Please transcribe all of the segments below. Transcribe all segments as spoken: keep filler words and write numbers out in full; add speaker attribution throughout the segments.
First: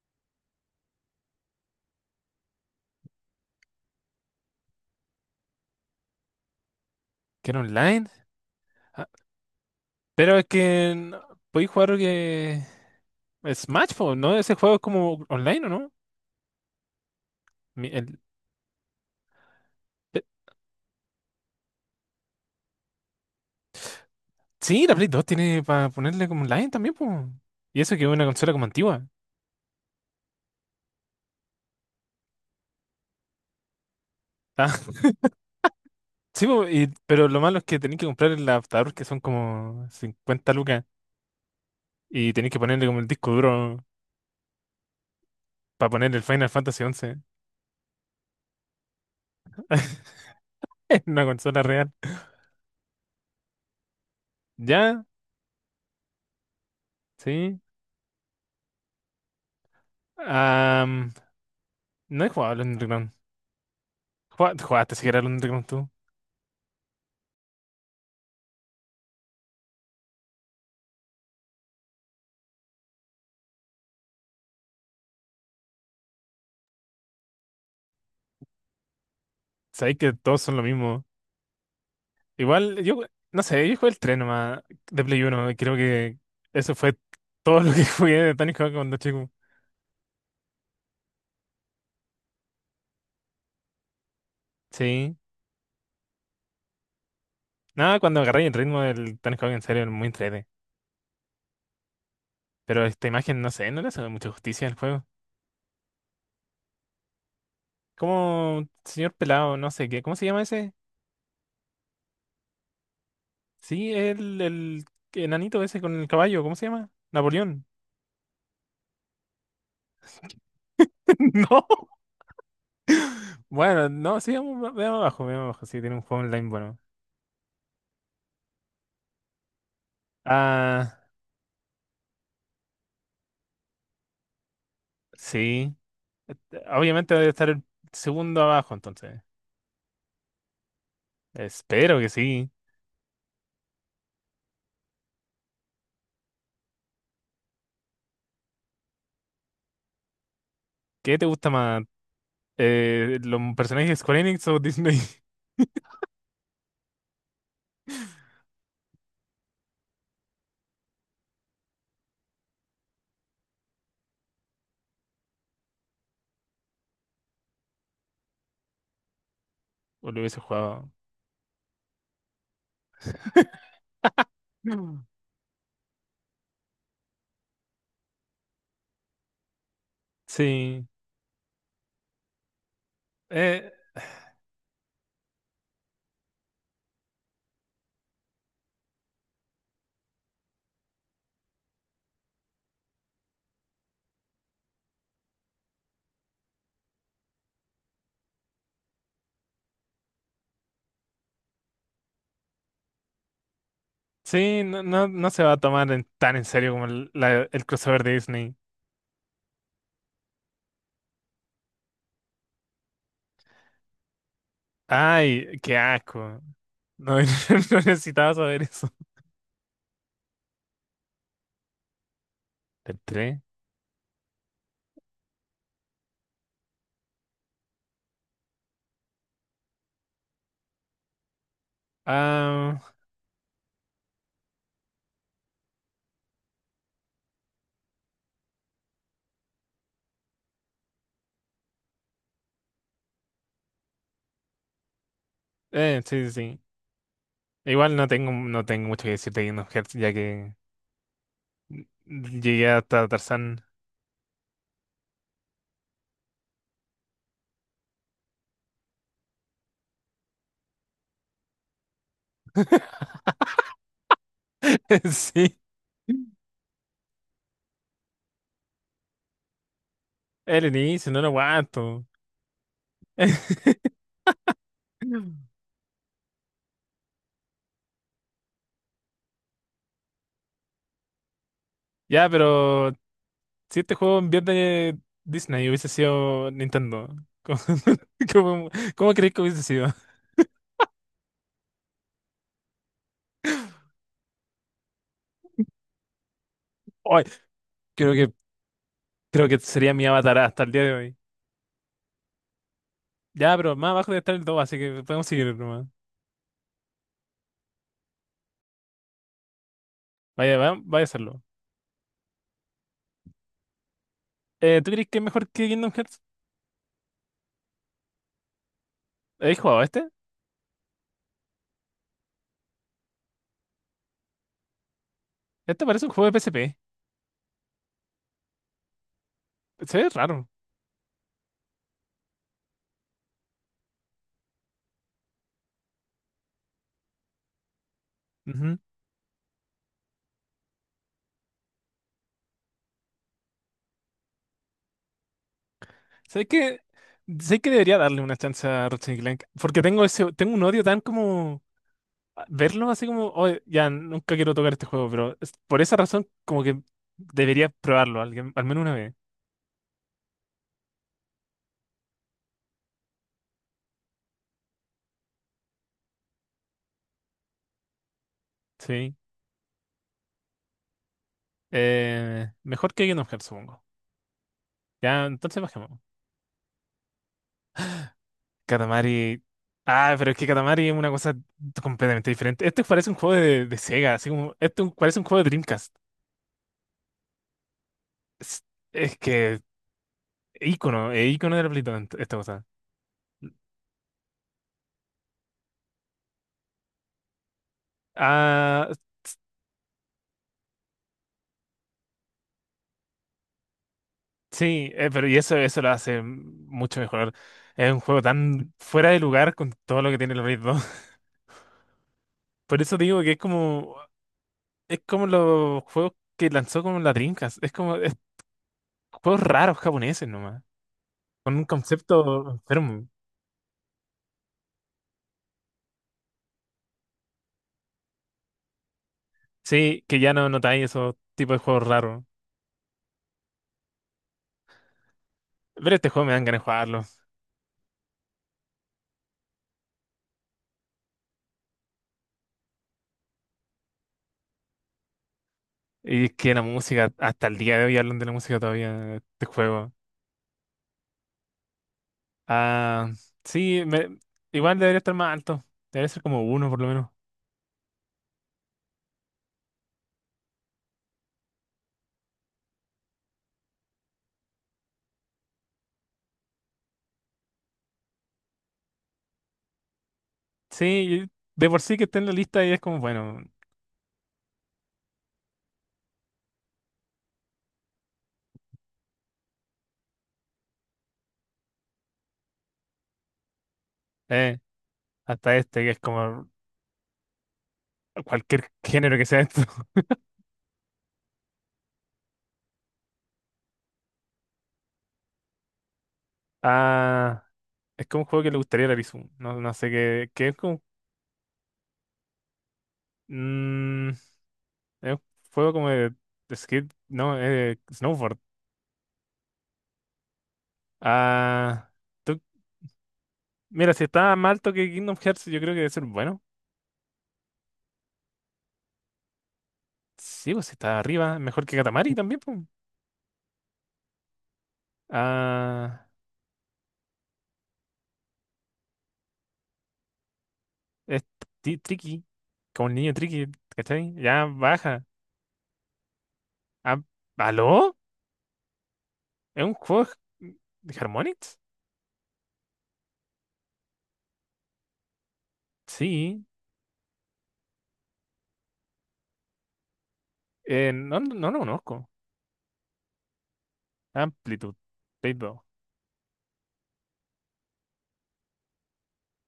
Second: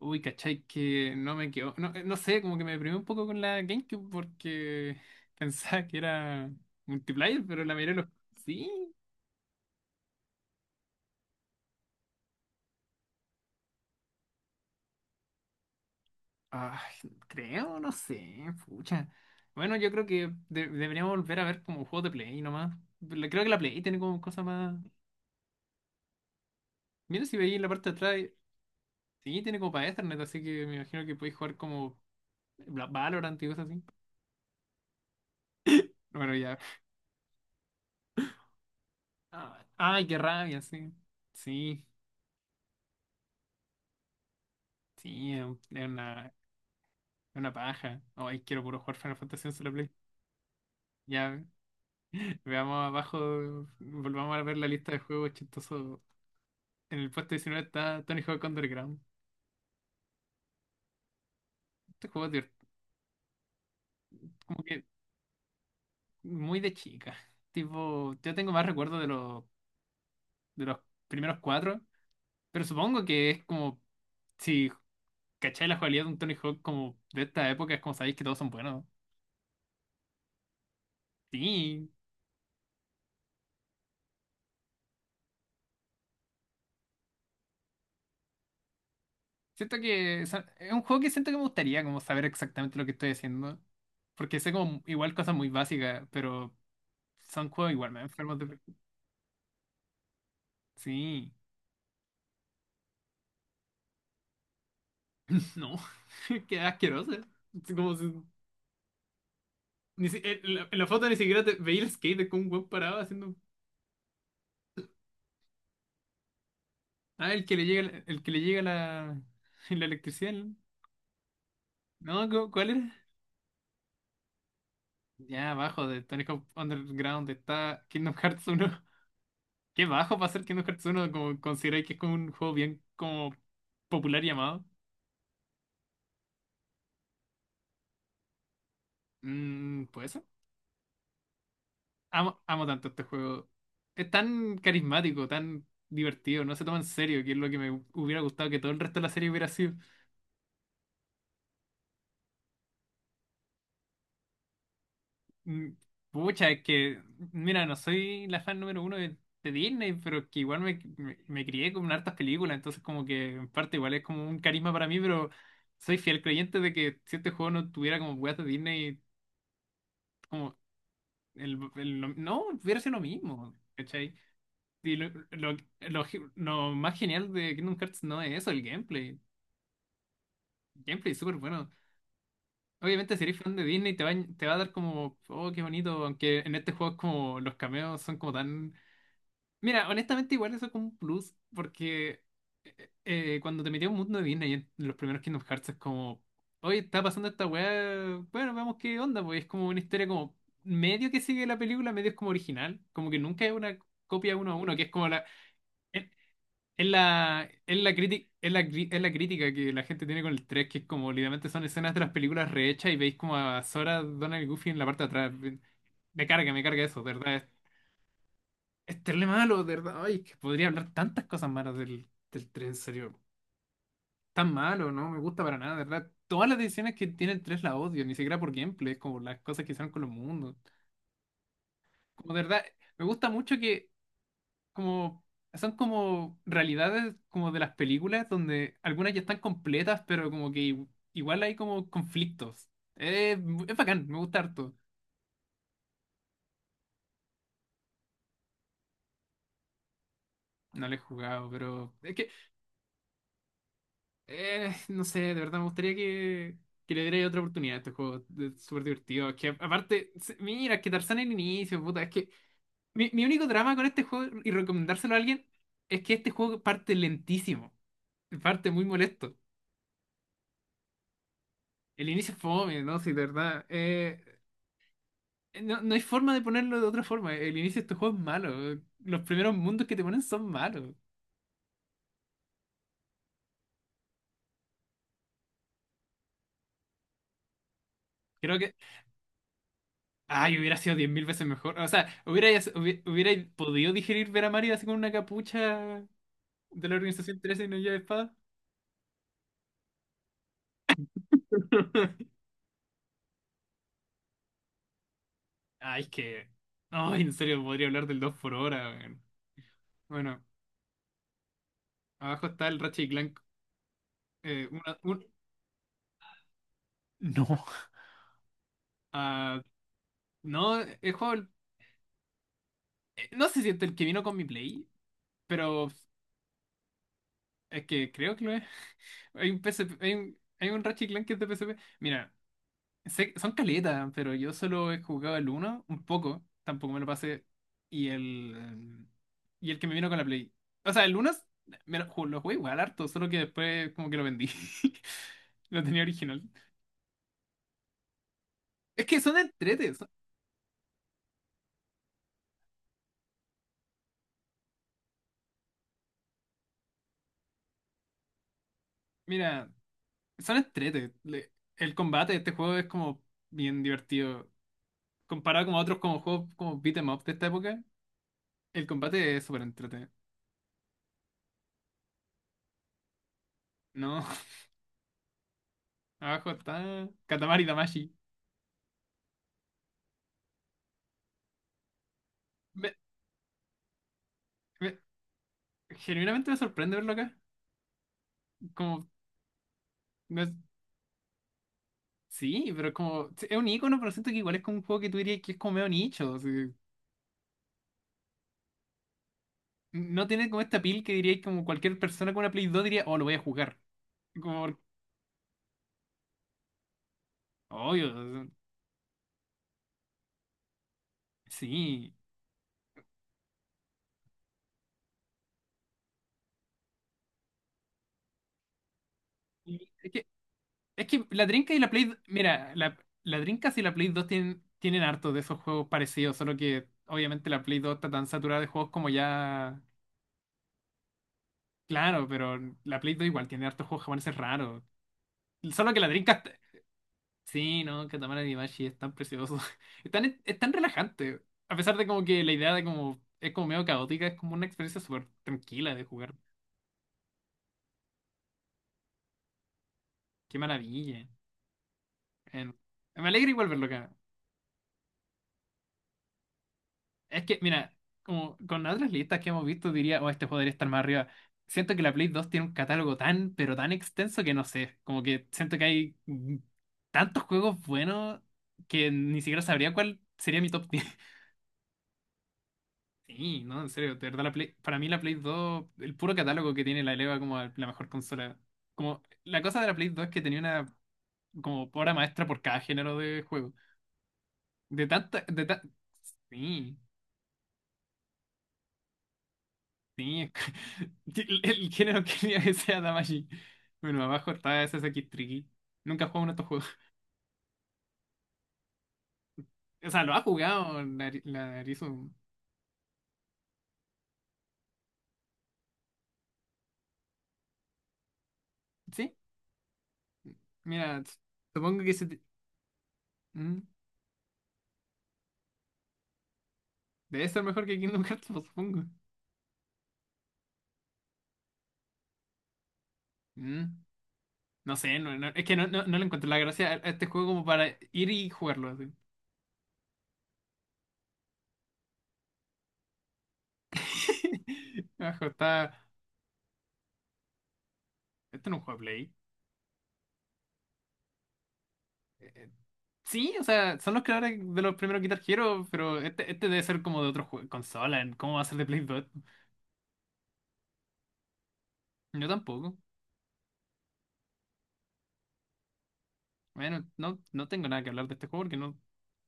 Speaker 1: Uy, cachai, que no me quedó. No, eh, no sé, como que me deprimí un poco con la GameCube porque pensaba que era multiplayer,
Speaker 2: ¿Que era
Speaker 1: pero la mayoría de los.
Speaker 2: online?
Speaker 1: Sí,
Speaker 2: Ah, pero es que no- podéis jugar que Smash, po, ¿no? Ese juego es como online, ¿o no?
Speaker 1: ah, creo,
Speaker 2: Mi-
Speaker 1: no
Speaker 2: el-
Speaker 1: sé, pucha. Bueno, yo creo
Speaker 2: pe-
Speaker 1: que de- deberíamos volver a ver como juegos de Play nomás. Le- Creo que la Play tiene como cosas más.
Speaker 2: Sí, la Play dos tiene para ponerle como online también, pues.
Speaker 1: Mira si veis en la
Speaker 2: Y
Speaker 1: parte de
Speaker 2: eso que es
Speaker 1: atrás.
Speaker 2: una consola como antigua.
Speaker 1: Sí, tiene como para Ethernet, así que me imagino que podéis jugar como Bla- Valorant y cosas así.
Speaker 2: Ah,
Speaker 1: Bueno,
Speaker 2: sí,
Speaker 1: ya.
Speaker 2: po, y- pero lo malo es que tenéis que comprar el adaptador que son
Speaker 1: Ah,
Speaker 2: como
Speaker 1: ay, qué
Speaker 2: cincuenta
Speaker 1: rabia,
Speaker 2: lucas
Speaker 1: sí. Sí,
Speaker 2: y tenéis que ponerle como el disco duro
Speaker 1: sí, es
Speaker 2: para poner el
Speaker 1: una,
Speaker 2: Final Fantasy once
Speaker 1: Una paja. Ay, quiero puro jugar Final Fantasy once en la Play.
Speaker 2: en una
Speaker 1: Ya,
Speaker 2: consola real.
Speaker 1: veamos abajo, volvamos a ver la lista de
Speaker 2: Ya,
Speaker 1: juegos chistosos. En el puesto
Speaker 2: sí.
Speaker 1: diecinueve está Tony Hawk Underground.
Speaker 2: Am,
Speaker 1: Este
Speaker 2: no
Speaker 1: juego
Speaker 2: he
Speaker 1: es
Speaker 2: jugado al
Speaker 1: divert-
Speaker 2: Underground. Jua-
Speaker 1: como que
Speaker 2: ¿Jugaste siquiera al Underground tú?
Speaker 1: muy de chica. Tipo, yo tengo más recuerdos de los, de los primeros cuatro, pero supongo que es como, si cacháis la jugabilidad de un Tony Hawk como de esta época, es como sabéis que todos son buenos.
Speaker 2: Sabéis que todos son lo mismo.
Speaker 1: Sí,
Speaker 2: Igual, yo, no sé, yo jugué el tres nomás de Play uno y creo que eso fue todo lo que jugué de Tony Hawk cuando chico.
Speaker 1: siento que es es un juego que siento que me gustaría como saber exactamente lo que estoy haciendo. Porque sé como igual
Speaker 2: Sí.
Speaker 1: cosas muy básicas, pero son juegos igual
Speaker 2: Nada,
Speaker 1: me
Speaker 2: cuando
Speaker 1: enfermos
Speaker 2: agarré el
Speaker 1: de.
Speaker 2: ritmo del Tony Hawk en serio, era muy entrete.
Speaker 1: Sí.
Speaker 2: Pero esta imagen, no sé, no le hace mucha justicia al juego.
Speaker 1: No. Qué asqueroso. Es como si-
Speaker 2: Como señor pelado, no sé qué.
Speaker 1: ni
Speaker 2: ¿Cómo
Speaker 1: si-
Speaker 2: se
Speaker 1: eh,
Speaker 2: llama
Speaker 1: En la,
Speaker 2: ese?
Speaker 1: en la foto ni siquiera te veía el skate con un weón parado haciendo.
Speaker 2: Sí, el, el enanito ese con el caballo, ¿cómo se llama?
Speaker 1: Ah, el que le
Speaker 2: Napoleón.
Speaker 1: llega, la- el que le llega la, la electricidad. No,
Speaker 2: No.
Speaker 1: no, ¿cu- ¿cuál era?
Speaker 2: Bueno, no, sí, veamos, veamos abajo, veamos
Speaker 1: Ya,
Speaker 2: abajo. Sí,
Speaker 1: abajo
Speaker 2: tiene
Speaker 1: de
Speaker 2: un
Speaker 1: Tony
Speaker 2: juego
Speaker 1: Hawk
Speaker 2: online bueno.
Speaker 1: Underground está Kingdom Hearts uno. Qué bajo para ser Kingdom Hearts
Speaker 2: Ah,
Speaker 1: uno, como consideráis que es como un juego bien como popular llamado.
Speaker 2: sí. Obviamente debe estar el segundo abajo, entonces.
Speaker 1: Mmm,
Speaker 2: Espero que
Speaker 1: Amo,
Speaker 2: sí.
Speaker 1: amo tanto este juego. Es tan carismático, tan divertido, no se toma en serio, que es lo que me hubiera gustado que todo el resto de la serie hubiera sido.
Speaker 2: ¿Qué te gusta más? Eh, ¿los personajes de Square Enix o Disney?
Speaker 1: Mm, Pucha, es que, mira, no soy la fan número uno de, de Disney, pero es que igual me, me, me crié con hartas películas, entonces como que en parte igual es como un carisma para mí, pero soy fiel creyente de que si este juego no tuviera como weas de Disney,
Speaker 2: ¿O lo hubiese
Speaker 1: como
Speaker 2: jugado?
Speaker 1: el, el- lo- no, hubiera sido lo mismo, ¿cachai? Y
Speaker 2: Mm.
Speaker 1: lo, lo, lo, lo más genial de Kingdom Hearts no es eso, el gameplay.
Speaker 2: Sí.
Speaker 1: Gameplay súper bueno. Obviamente, si eres fan de
Speaker 2: Eh,
Speaker 1: Disney, te va, a- te va a dar como, oh, qué bonito. Aunque en este juego es como los cameos son como tan. Mira, honestamente, igual eso es como un plus, porque eh, cuando te metí a un mundo de Disney en los primeros Kingdom Hearts es como, oye, está pasando esta weá, bueno, vamos qué onda, pues es como una historia como medio que sigue la película, medio es como original, como que nunca es una copia uno a
Speaker 2: sí,
Speaker 1: uno, que
Speaker 2: no,
Speaker 1: es como
Speaker 2: no,
Speaker 1: la.
Speaker 2: no se va a tomar en- tan en serio
Speaker 1: Es
Speaker 2: como el,
Speaker 1: la,
Speaker 2: la- el
Speaker 1: es la,
Speaker 2: crossover de
Speaker 1: criti- es
Speaker 2: Disney.
Speaker 1: la, cri- es la crítica que la gente tiene con el tres, que es como literalmente son escenas de las películas rehechas y veis como a Sora, Donald y Goofy en la parte de atrás.
Speaker 2: Ay, qué
Speaker 1: Me
Speaker 2: asco.
Speaker 1: carga, me carga eso, de
Speaker 2: No,
Speaker 1: verdad. Es,
Speaker 2: no necesitaba saber eso.
Speaker 1: es terrible malo, de verdad. Ay, que podría hablar tantas cosas malas del, del tres, en
Speaker 2: ¿Del
Speaker 1: serio.
Speaker 2: tres?
Speaker 1: Tan malo, no me gusta para nada, de verdad. Todas las decisiones que tiene el tres la odio, ni siquiera por gameplay, es como las cosas que hicieron con los mundos. Como de verdad,
Speaker 2: Ah,
Speaker 1: me gusta mucho que como son como realidades como de las películas donde algunas ya están completas, pero como que i- igual hay como conflictos. Eh, mu- es bacán, me gusta harto.
Speaker 2: eh, sí, sí, sí. Igual no tengo, no tengo mucho que decirte de Kingdom Hearts, ya que
Speaker 1: No lo he jugado, pero es que
Speaker 2: llegué hasta Tarzán.
Speaker 1: eh, no sé, de verdad me gustaría que, que le diera otra oportunidad a este juego. Es súper divertido. Es que aparte, se- mira, es que Tarzán en el inicio, puta, es que mi, mi único drama con este juego y recomendárselo a alguien
Speaker 2: Sí.
Speaker 1: es que este juego parte lentísimo, parte muy molesto.
Speaker 2: El inicio, no lo aguanto.
Speaker 1: El inicio es fome, ¿no? Sí, de verdad. Eh,
Speaker 2: Mm.
Speaker 1: No, no hay forma de ponerlo de otra forma. El inicio de este juego es malo. Los primeros mundos que te ponen son malos.
Speaker 2: Ya, pero si este juego en vez de Disney hubiese sido Nintendo, ¿cómo,
Speaker 1: Creo
Speaker 2: cómo-
Speaker 1: que.
Speaker 2: cómo crees que hubiese sido?
Speaker 1: Ay, hubiera sido diez mil veces mejor. O sea, hubiera hubi- hubierais podido digerir ver a Mario así con una capucha de la
Speaker 2: Ay,
Speaker 1: organización trece y no lleva
Speaker 2: creo que,
Speaker 1: espada.
Speaker 2: creo que sería mi avatar hasta el día de hoy. Ya, pero más abajo debe estar el dos, así que podemos seguir nomás.
Speaker 1: Ay, es que. Ay, en serio, podría hablar del dos por hora, weón. Bueno,
Speaker 2: Vaya, va- vaya a hacerlo.
Speaker 1: abajo está el Ratchet y Clank. eh,
Speaker 2: Eh, ¿tú
Speaker 1: una-
Speaker 2: crees que es
Speaker 1: un-
Speaker 2: mejor que Kingdom Hearts?
Speaker 1: No. Ah,
Speaker 2: ¿Habéis jugado este?
Speaker 1: no, el juego. eh, No se siente el que vino con mi Play,
Speaker 2: Este
Speaker 1: pero
Speaker 2: parece un juego de P S P.
Speaker 1: es que creo que lo es. Hay un P S P,
Speaker 2: Se ve
Speaker 1: hay un,
Speaker 2: raro.
Speaker 1: hay un Ratchet Clank que es de P S P. Mira, sé- son caletas, pero yo solo he jugado el uno un poco, tampoco me lo pasé. Y el,
Speaker 2: Ujú.
Speaker 1: em, y el que me vino con la Play. O sea, el uno es- me lo, ju- lo jugué igual harto, solo que después como que lo vendí. Lo tenía original.
Speaker 2: ¿Sabes qué? Sé que debería darle una chance a
Speaker 1: Es
Speaker 2: Ratchet
Speaker 1: que
Speaker 2: y
Speaker 1: son
Speaker 2: Clank, porque
Speaker 1: entretes.
Speaker 2: tengo
Speaker 1: son-
Speaker 2: ese, tengo un odio tan como verlo así como: "Oye, ya nunca quiero tocar este juego", pero es- por esa razón como que debería probarlo alguien, al menos una vez.
Speaker 1: Mira, son entretes. Le- el combate de este juego es como bien divertido. Comparado con otros como juegos como beat 'em up de esta época, el
Speaker 2: Sí.
Speaker 1: combate es súper entretenido.
Speaker 2: Eh, mejor que Kingdom Hearts, supongo.
Speaker 1: No.
Speaker 2: Ya, entonces bajemos.
Speaker 1: Abajo está Katamari Damashi.
Speaker 2: Katamari. Ah, pero es que Katamari es una cosa completamente diferente. Este
Speaker 1: Me-
Speaker 2: parece un juego de, de Sega, así como, este un-
Speaker 1: me-
Speaker 2: parece un juego de Dreamcast.
Speaker 1: genuinamente me sorprende verlo acá.
Speaker 2: Es,
Speaker 1: Como,
Speaker 2: es que,
Speaker 1: no es-
Speaker 2: ícono, es ícono de la play esta cosa.
Speaker 1: sí, pero como, sí, es un icono, pero siento que igual es como un juego que tú dirías que es como medio nicho. O sea,
Speaker 2: Ah,
Speaker 1: no tiene como esta pil que dirías como cualquier persona con una Play dos diría, oh, lo voy a jugar. Como,
Speaker 2: sí, eh, pero y eso, eso lo hace mucho mejor. Es un
Speaker 1: obvio, o
Speaker 2: juego
Speaker 1: sea,
Speaker 2: tan fuera de lugar con todo lo que tiene el Blade.
Speaker 1: sí.
Speaker 2: Por eso digo que es como, es como los juegos que lanzó como la Dreamcast. Es como es juegos raros
Speaker 1: Y Es que,
Speaker 2: japoneses nomás,
Speaker 1: es que la
Speaker 2: con un
Speaker 1: Drinka y la Play,
Speaker 2: concepto
Speaker 1: mira, la,
Speaker 2: enfermo.
Speaker 1: la Dreamcast y la Play dos tienen, tienen harto de esos juegos parecidos, solo que obviamente la Play dos está tan saturada de juegos como ya.
Speaker 2: Sí, que ya no notáis esos tipos de juegos raros.
Speaker 1: Claro, pero la Play dos igual tiene harto juego japonés es raro. Solo
Speaker 2: Pero
Speaker 1: que la
Speaker 2: este juego me dan
Speaker 1: Dreamcast.
Speaker 2: ganas de jugarlo.
Speaker 1: Sí, no, Katamari Damacy es tan precioso. Es tan, es tan relajante. A pesar de como que la idea de como es como medio caótica, es como una experiencia súper tranquila de
Speaker 2: Y
Speaker 1: jugar.
Speaker 2: es que la música, hasta el día de hoy hablan de la música todavía, de este juego.
Speaker 1: Qué maravilla. En-
Speaker 2: Ah,
Speaker 1: me alegra igual
Speaker 2: sí,
Speaker 1: verlo, acá.
Speaker 2: me- igual debería estar más alto. Debería ser como uno por lo menos.
Speaker 1: Es que, mira, como con las otras listas que hemos visto, diría, oh, este podría estar más arriba. Siento que la Play dos tiene un catálogo tan, pero tan extenso que no sé. Como que siento que hay mm, tantos juegos buenos que ni siquiera sabría cuál sería mi
Speaker 2: Sí,
Speaker 1: top diez.
Speaker 2: y de por sí que está en la lista y es como, bueno,
Speaker 1: Sí, no, en serio, de verdad, la Play- para mí la Play dos, el puro catálogo que tiene la eleva como a la mejor consola. Como, la cosa de la Play dos es que tenía una como obra maestra por cada género de juego.
Speaker 2: eh,
Speaker 1: De tanta,
Speaker 2: hasta
Speaker 1: de ta-
Speaker 2: este que es como
Speaker 1: sí.
Speaker 2: cualquier género que sea esto.
Speaker 1: Sí, es que- el, el género quería que sea Damacy. Bueno, abajo está ese Sasaki Tricky. Nunca jugó uno de estos juegos.
Speaker 2: Ah, es como un juego que le gustaría a la Lizu. No, no sé
Speaker 1: O sea,
Speaker 2: qué,
Speaker 1: lo ha
Speaker 2: qué es como.
Speaker 1: jugado Nari- la Narizu.
Speaker 2: Mm, es un juego como de, de skate. No, eh, snowboard.
Speaker 1: Sí, mira, s-
Speaker 2: Ah.
Speaker 1: supongo que se te-
Speaker 2: tú-
Speaker 1: mm,
Speaker 2: mira, si está más alto que Kingdom Hearts, yo creo que debe ser bueno.
Speaker 1: debe ser mejor que Kingdom Hearts, pues, supongo.
Speaker 2: Sí, pues si está arriba. Mejor que Katamari también, pues.
Speaker 1: Mm, No sé, no, no- es que no,
Speaker 2: Ah.
Speaker 1: no, no le encuentro la gracia a a este juego como para ir y jugarlo así.
Speaker 2: Es tri- tricky. Como el niño tricky, ¿cachai? Ya baja.
Speaker 1: Abajo está.
Speaker 2: Ah, ¿aló?
Speaker 1: Este no es un juego de Play.
Speaker 2: ¿Es un juego de de Harmonix?
Speaker 1: Eh, eh, Sí, o sea, son los creadores de los primeros Guitar Hero, pero
Speaker 2: Sí.
Speaker 1: este, este debe ser como de otro jue- consola. ¿Cómo va a ser de Play dos?
Speaker 2: Eh, no, no, no lo conozco.
Speaker 1: Yo tampoco.
Speaker 2: Amplitude. Blade.
Speaker 1: Bueno, no, no tengo nada que hablar de este juego porque no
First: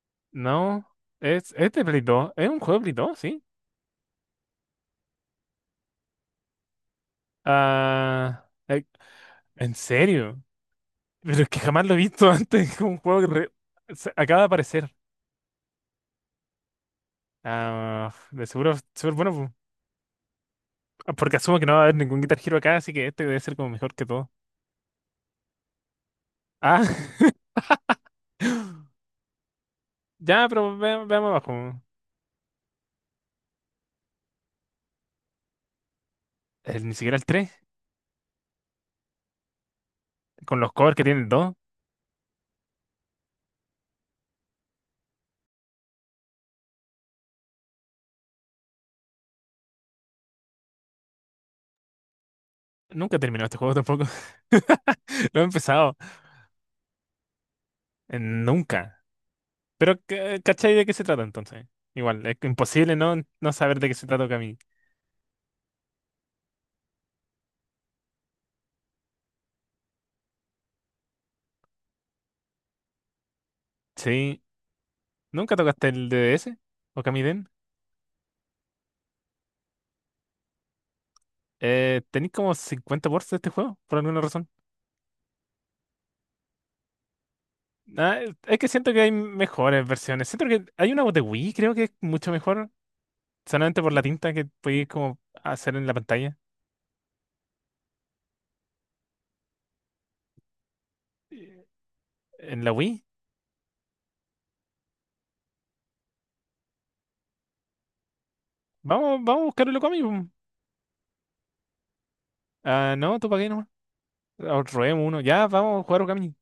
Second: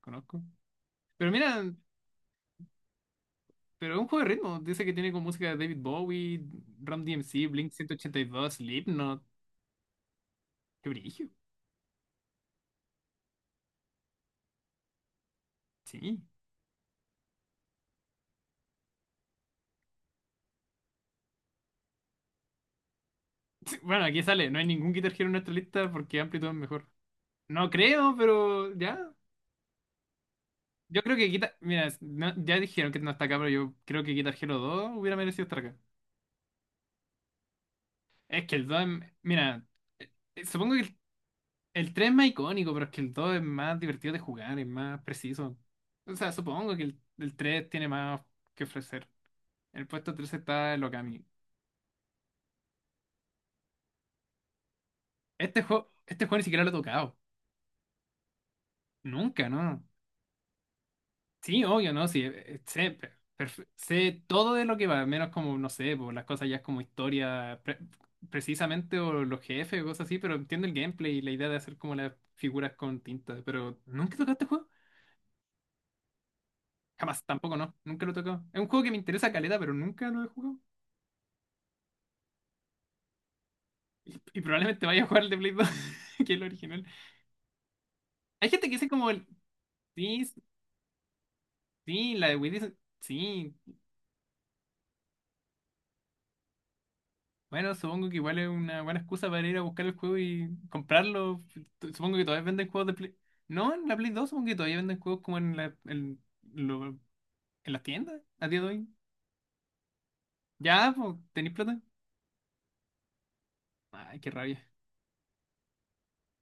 Speaker 1: conozco.
Speaker 2: No,
Speaker 1: Pero
Speaker 2: es,
Speaker 1: mira,
Speaker 2: es de Play dos. Es un juego de Play dos, sí.
Speaker 1: pero es un juego de ritmo. Dice que tiene como música de David Bowie, Ram D M C, Blink ciento ochenta y
Speaker 2: Ah,
Speaker 1: dos,
Speaker 2: eh,
Speaker 1: Slipknot.
Speaker 2: ¿en serio?
Speaker 1: Qué brillo.
Speaker 2: Pero es que jamás lo he visto antes. Es un juego que re- se- acaba de aparecer.
Speaker 1: Sí.
Speaker 2: Ah, de seguro es súper bueno, pu- ah, porque asumo que no va a haber ningún Guitar Hero acá, así que este debe ser como mejor
Speaker 1: Bueno,
Speaker 2: que
Speaker 1: aquí
Speaker 2: todo.
Speaker 1: sale. No hay ningún Guitar Hero en nuestra lista porque Amplitude es
Speaker 2: Ah,
Speaker 1: mejor. No creo, pero ya.
Speaker 2: ya, pero
Speaker 1: Yo
Speaker 2: ve-
Speaker 1: creo que
Speaker 2: veamos abajo.
Speaker 1: Guitar. Mira, no- ya dijeron que no está acá, pero yo creo que Guitar Hero dos hubiera merecido estar acá.
Speaker 2: El- ni siquiera el tres,
Speaker 1: Es que el dos es- mira, eh,
Speaker 2: con los
Speaker 1: supongo que
Speaker 2: covers que tiene el dos.
Speaker 1: el tres es más icónico, pero es que el dos es más divertido de jugar, es más preciso. O sea, supongo que el, el tres tiene más que ofrecer. En el puesto tres está el Okami.
Speaker 2: Nunca he terminado este juego tampoco. Lo he
Speaker 1: Este juego,
Speaker 2: empezado.
Speaker 1: este juego ni siquiera lo he tocado.
Speaker 2: Eh, Nunca.
Speaker 1: Nunca, ¿no?
Speaker 2: Pero, ca- ¿cachai de qué se trata
Speaker 1: Sí,
Speaker 2: entonces?
Speaker 1: obvio, ¿no? Sí,
Speaker 2: Igual,
Speaker 1: eh,
Speaker 2: es
Speaker 1: eh, sé,
Speaker 2: imposible no,
Speaker 1: per-
Speaker 2: no
Speaker 1: perfe-
Speaker 2: saber de qué se
Speaker 1: sé
Speaker 2: trata
Speaker 1: todo
Speaker 2: Okami.
Speaker 1: de lo que va, menos como, no sé, por las cosas ya es como historia pre- precisamente, o los jefes o cosas así, pero entiendo el gameplay y la idea de hacer como las figuras con tinta. Pero nunca he tocado
Speaker 2: Sí.
Speaker 1: este juego.
Speaker 2: ¿Nunca tocaste el D D S? ¿O
Speaker 1: Jamás,
Speaker 2: Den?
Speaker 1: tampoco no, nunca lo he tocado. Es un juego que me interesa caleta, pero nunca lo he jugado.
Speaker 2: Eh, ¿tenéis como cincuenta ports de este juego? Por alguna
Speaker 1: Y
Speaker 2: razón.
Speaker 1: probablemente vaya a jugar el de Play dos, que es el original.
Speaker 2: Ah,
Speaker 1: Hay
Speaker 2: es
Speaker 1: gente
Speaker 2: que
Speaker 1: que dice
Speaker 2: siento que
Speaker 1: como
Speaker 2: hay
Speaker 1: el.
Speaker 2: mejores versiones.
Speaker 1: Sí,
Speaker 2: Siento que hay una de Wii, creo que es
Speaker 1: sí, la
Speaker 2: mucho
Speaker 1: de Wii
Speaker 2: mejor.
Speaker 1: dice. Sí.
Speaker 2: Solamente por la tinta que podéis como hacer en la pantalla.
Speaker 1: Bueno, supongo que igual es una buena excusa para ir a buscar el juego y comprarlo.
Speaker 2: Eh,
Speaker 1: Tu- Supongo que todavía
Speaker 2: En
Speaker 1: venden
Speaker 2: la
Speaker 1: juegos de
Speaker 2: Wii.
Speaker 1: Play. No, en la Play dos supongo que todavía venden juegos como en la, en, lo- en las tiendas a día de hoy.
Speaker 2: Vamos, vamos a buscar el Okami. Pum.
Speaker 1: Ya, pues, ¿tenéis plata?
Speaker 2: Ah, no, tú para qué nomás.
Speaker 1: Ay, qué
Speaker 2: Ah,
Speaker 1: rabia.
Speaker 2: robemos uno. Ya, vamos a jugar Okami.